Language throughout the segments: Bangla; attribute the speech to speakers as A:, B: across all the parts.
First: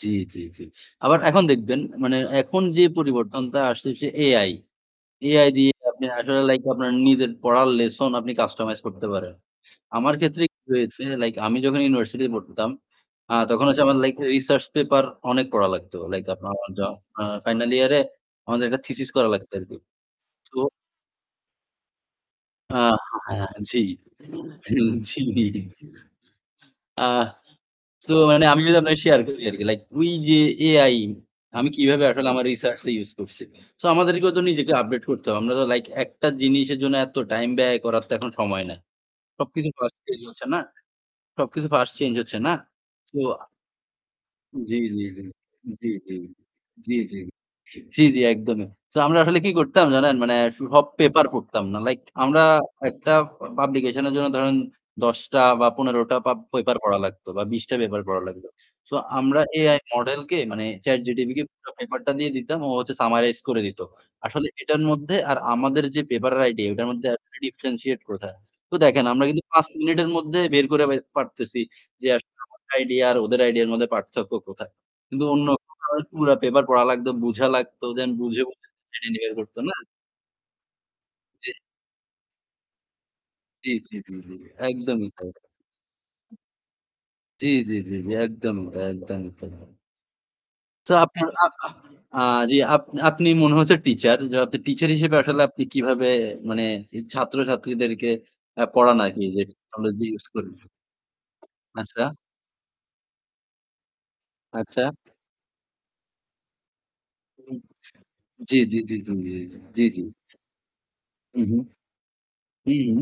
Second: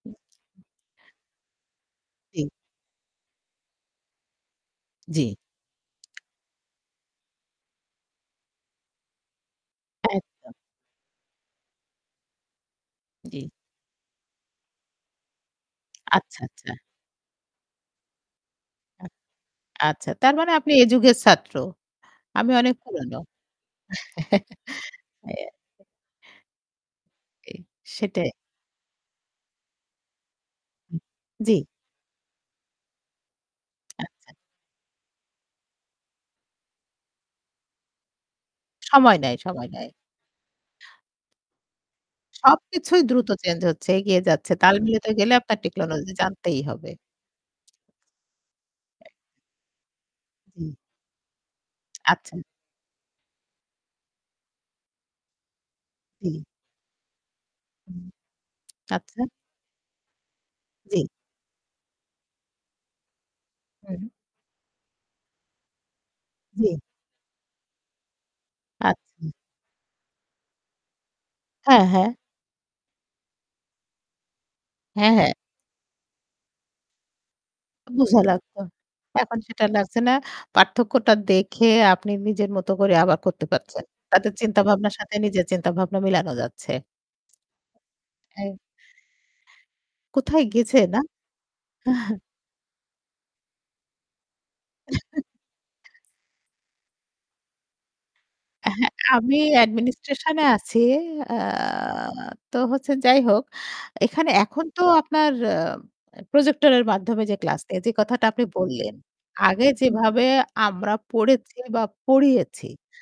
A: জ্বি, জ্বি, জি। আবার এখন দেখবেন মানে
B: জি।
A: এখন যে পরিবর্তনটা আসতেছে AI।
B: জ্বি।
A: AI দিয়ে আপনে আসলে লাইক আপনার নিজের পড়ার লেসন আপনি কাস্টমাইজ করতে পারেন। আমার ক্ষেত্রে
B: একদম।
A: কি হয়েছে লাইক আমি যখন ইউনিভার্সিটি তে পড়তাম, আ
B: জ্বী।
A: তখন হচ্ছে আমার লাইক রিসার্চ পেপার অনেক পড়া লাগতো। লাইক
B: আচ্ছা,
A: আপনার
B: আচ্ছা।
A: যখন ফাইনাল ইয়ারে আমাদের একটা
B: আ
A: থিসিস করা লাগতো আরকি।
B: আচ্ছা তার মানে
A: তো
B: আপনি এ যুগের ছাত্র। আমি অনেক
A: আ
B: পুরনো।
A: হ্যাঁ, হ্যাঁ, জি। হুম, জি।
B: হ্যাঁ।
A: আ
B: কি,
A: সো
B: সেটাই।
A: মানে আমি যদি আপনাকে শেয়ার করি আরকি। লাইক ওই যে AI
B: উম জ্বি।
A: আমি কিভাবে আসলে আমার রিসার্চ টা ইউস করছি। সো আমাদেরকেও
B: আচ্ছা।
A: তো নিজেকে আপডেট করতে হবে। আমরা তো লাইক একটা জিনিসের জন্য এত টাইম ব্যয় করার তো এখন সময় নাই।
B: সময় নেয়, সময়
A: সবকিছু
B: নেয়।
A: ফাস্ট চেঞ্জ হচ্ছে না সবকিছু ফাস্ট চেঞ্জ হচ্ছে না?
B: সবকিছুই
A: সো,
B: দ্রুত চেঞ্জ হচ্ছে, এগিয়ে যাচ্ছে। তাল
A: জি, জি,
B: মিলতে
A: জি।
B: গেলে আপনার
A: জি,
B: টেকনোলজি
A: জি।
B: জানতেই হবে।
A: জি, জি। জি, জি, একদমই। তো আমরা আসলে কি করতাম জানেন? মানে
B: জি।
A: সব পেপার পড়তাম না। লাইক
B: আচ্ছা।
A: আমরা একটা পাবলিকেশন এর জন্য ধরেন ১০ টা বা ১৫ টা পা
B: জি।
A: পেপার পড়া লাগতো বা ২০টা
B: হুম।
A: পেপার পড়া লাগতো। সো
B: আচ্ছা।
A: আমরা AI মডেল কে মানে Chat
B: জ্বী।
A: GTP কে পুরা পেপারটা দিয়ে দিতাম, ও হচ্ছে সামারাইজ করে দিত।
B: হুম।
A: আসলে এটার মধ্যে আর আমাদের যে পেপারের আইডিয়া
B: জ্বী।
A: এটার মধ্যে differentiate কোথায়? তো দেখেন আমরা
B: আচ্ছা।
A: কিন্তু ৫ মিনিটের মধ্যে বের করে পারতেছি
B: হ্যাঁ,
A: যে
B: হ্যাঁ।
A: আমার আইডিয়া আর ওদের আইডিয়া এর মধ্যে পার্থক্য কোথায়।
B: হ্যাঁ,
A: কিন্তু
B: হ্যাঁ।
A: অন্যরা পুরো পেপার পড়া লাগতো, বুঝা লাগতো দেন
B: বুঝা
A: বুঝে,
B: লাগতো।
A: বুঝে [unintelligible]
B: এখন
A: করতো
B: সেটা
A: না?
B: লাগছে না। পার্থক্যটা
A: জ্বী।
B: দেখে আপনি নিজের মত করে আবার করতে
A: জ্বি,
B: পারছেন।
A: জি, জি,
B: তাদের
A: জি।
B: চিন্তাভাবনার
A: একদমই
B: সাথে
A: তাই।
B: নিজের চিন্তাভাবনা মিলানো যাচ্ছে।
A: জ্বি, জি, জি, জি।
B: এই
A: একদমই তাই, একদমই তাই।
B: কোথায় গেছে
A: তো
B: না?
A: আপনার আ আ জ্বি আপ আপনি মনে হচ্ছে টিচার। যে টিচার হিসেবে আসলে আপনি কিভাবে মানে ছাত্রছাত্রীদেরকে আ
B: হ্যাঁ,
A: পড়ান আরকি
B: আমি
A: যে টেকনোলজি ইউস
B: অ্যাডমিনিস্ট্রেশন এ
A: করে?
B: আছি। আ
A: আচ্ছা।
B: তো হচ্ছে, যাই হোক এখানে এখন
A: আচ্ছা।
B: তো আপনার আ প্রজেক্টর এর মাধ্যমে যে ক্লাস
A: [unintelligible]
B: নিয়ে যে কথাটা আপনি
A: জ্বী, জ্বী,
B: বললেন,
A: জ্বী, জ্বী, জ্বী।
B: আগে
A: জি, জি।
B: যেভাবে আমরা
A: হুম,
B: পড়েছি
A: হুম।
B: বা পড়িয়েছি
A: হুম।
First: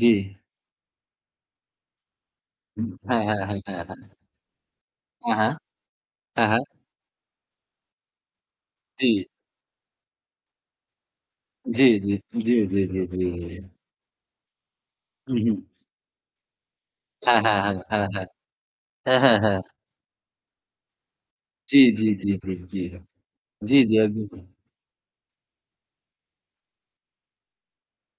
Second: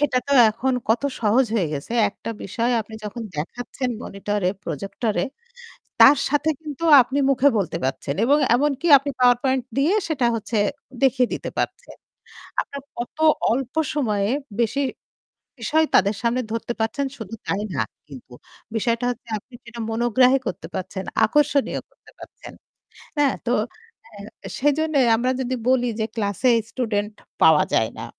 A: জ্বি।
B: তো এখন কত সহজ হয়ে গেছে। একটা বিষয়
A: হুম।
B: আপনি
A: হ্যাঁ,
B: যখন
A: হ্যাঁ, হ্যাঁ, হ্যাঁ,
B: দেখাচ্ছেন
A: হ্যাঁ।
B: মনিটরে, প্রজেক্টরে,
A: হ্যাঁ, হ্যাঁ।
B: তার
A: হ্যাঁ,
B: সাথে
A: হ্যাঁ।
B: কিন্তু আপনি মুখে বলতে পারছেন। এবং এমনকি আপনি
A: জি।
B: পাওয়ার পয়েন্ট দিয়ে সেটা হচ্ছে দেখিয়ে দিতে
A: জ্বী,
B: পারছেন।
A: জ্বী। জ্বী,
B: আপনার
A: জ্বী, জ্বী,
B: কত
A: জ্বী, জ্বী।
B: অল্প সময়ে বেশি
A: হুম, হুম।
B: বিষয় তাদের সামনে ধরতে পারছেন শুধু
A: হ্যাঁ, হ্যাঁ,
B: তাই
A: হ্যাঁ।
B: না
A: হ্যাঁ, হ্যাঁ।
B: কিন্তু। বিষয়টা
A: হ্যাঁ,
B: হচ্ছে
A: হ্যাঁ,
B: আপনি
A: হ্যাঁ।
B: সেটা মনোগ্রাহ করতে পারছেন। আকর্ষণীয়
A: জ্বী, জ্বী,
B: করতে
A: জ্বী,
B: পারছেন।
A: জ্বী, জ্বী।
B: হ্যাঁ? তো
A: জ্বী, জ্বী,
B: এ
A: একদমই।
B: সেইজন্য আমরা যদি বলি যে ক্লাসে স্টুডেন্ট পাওয়া যায় না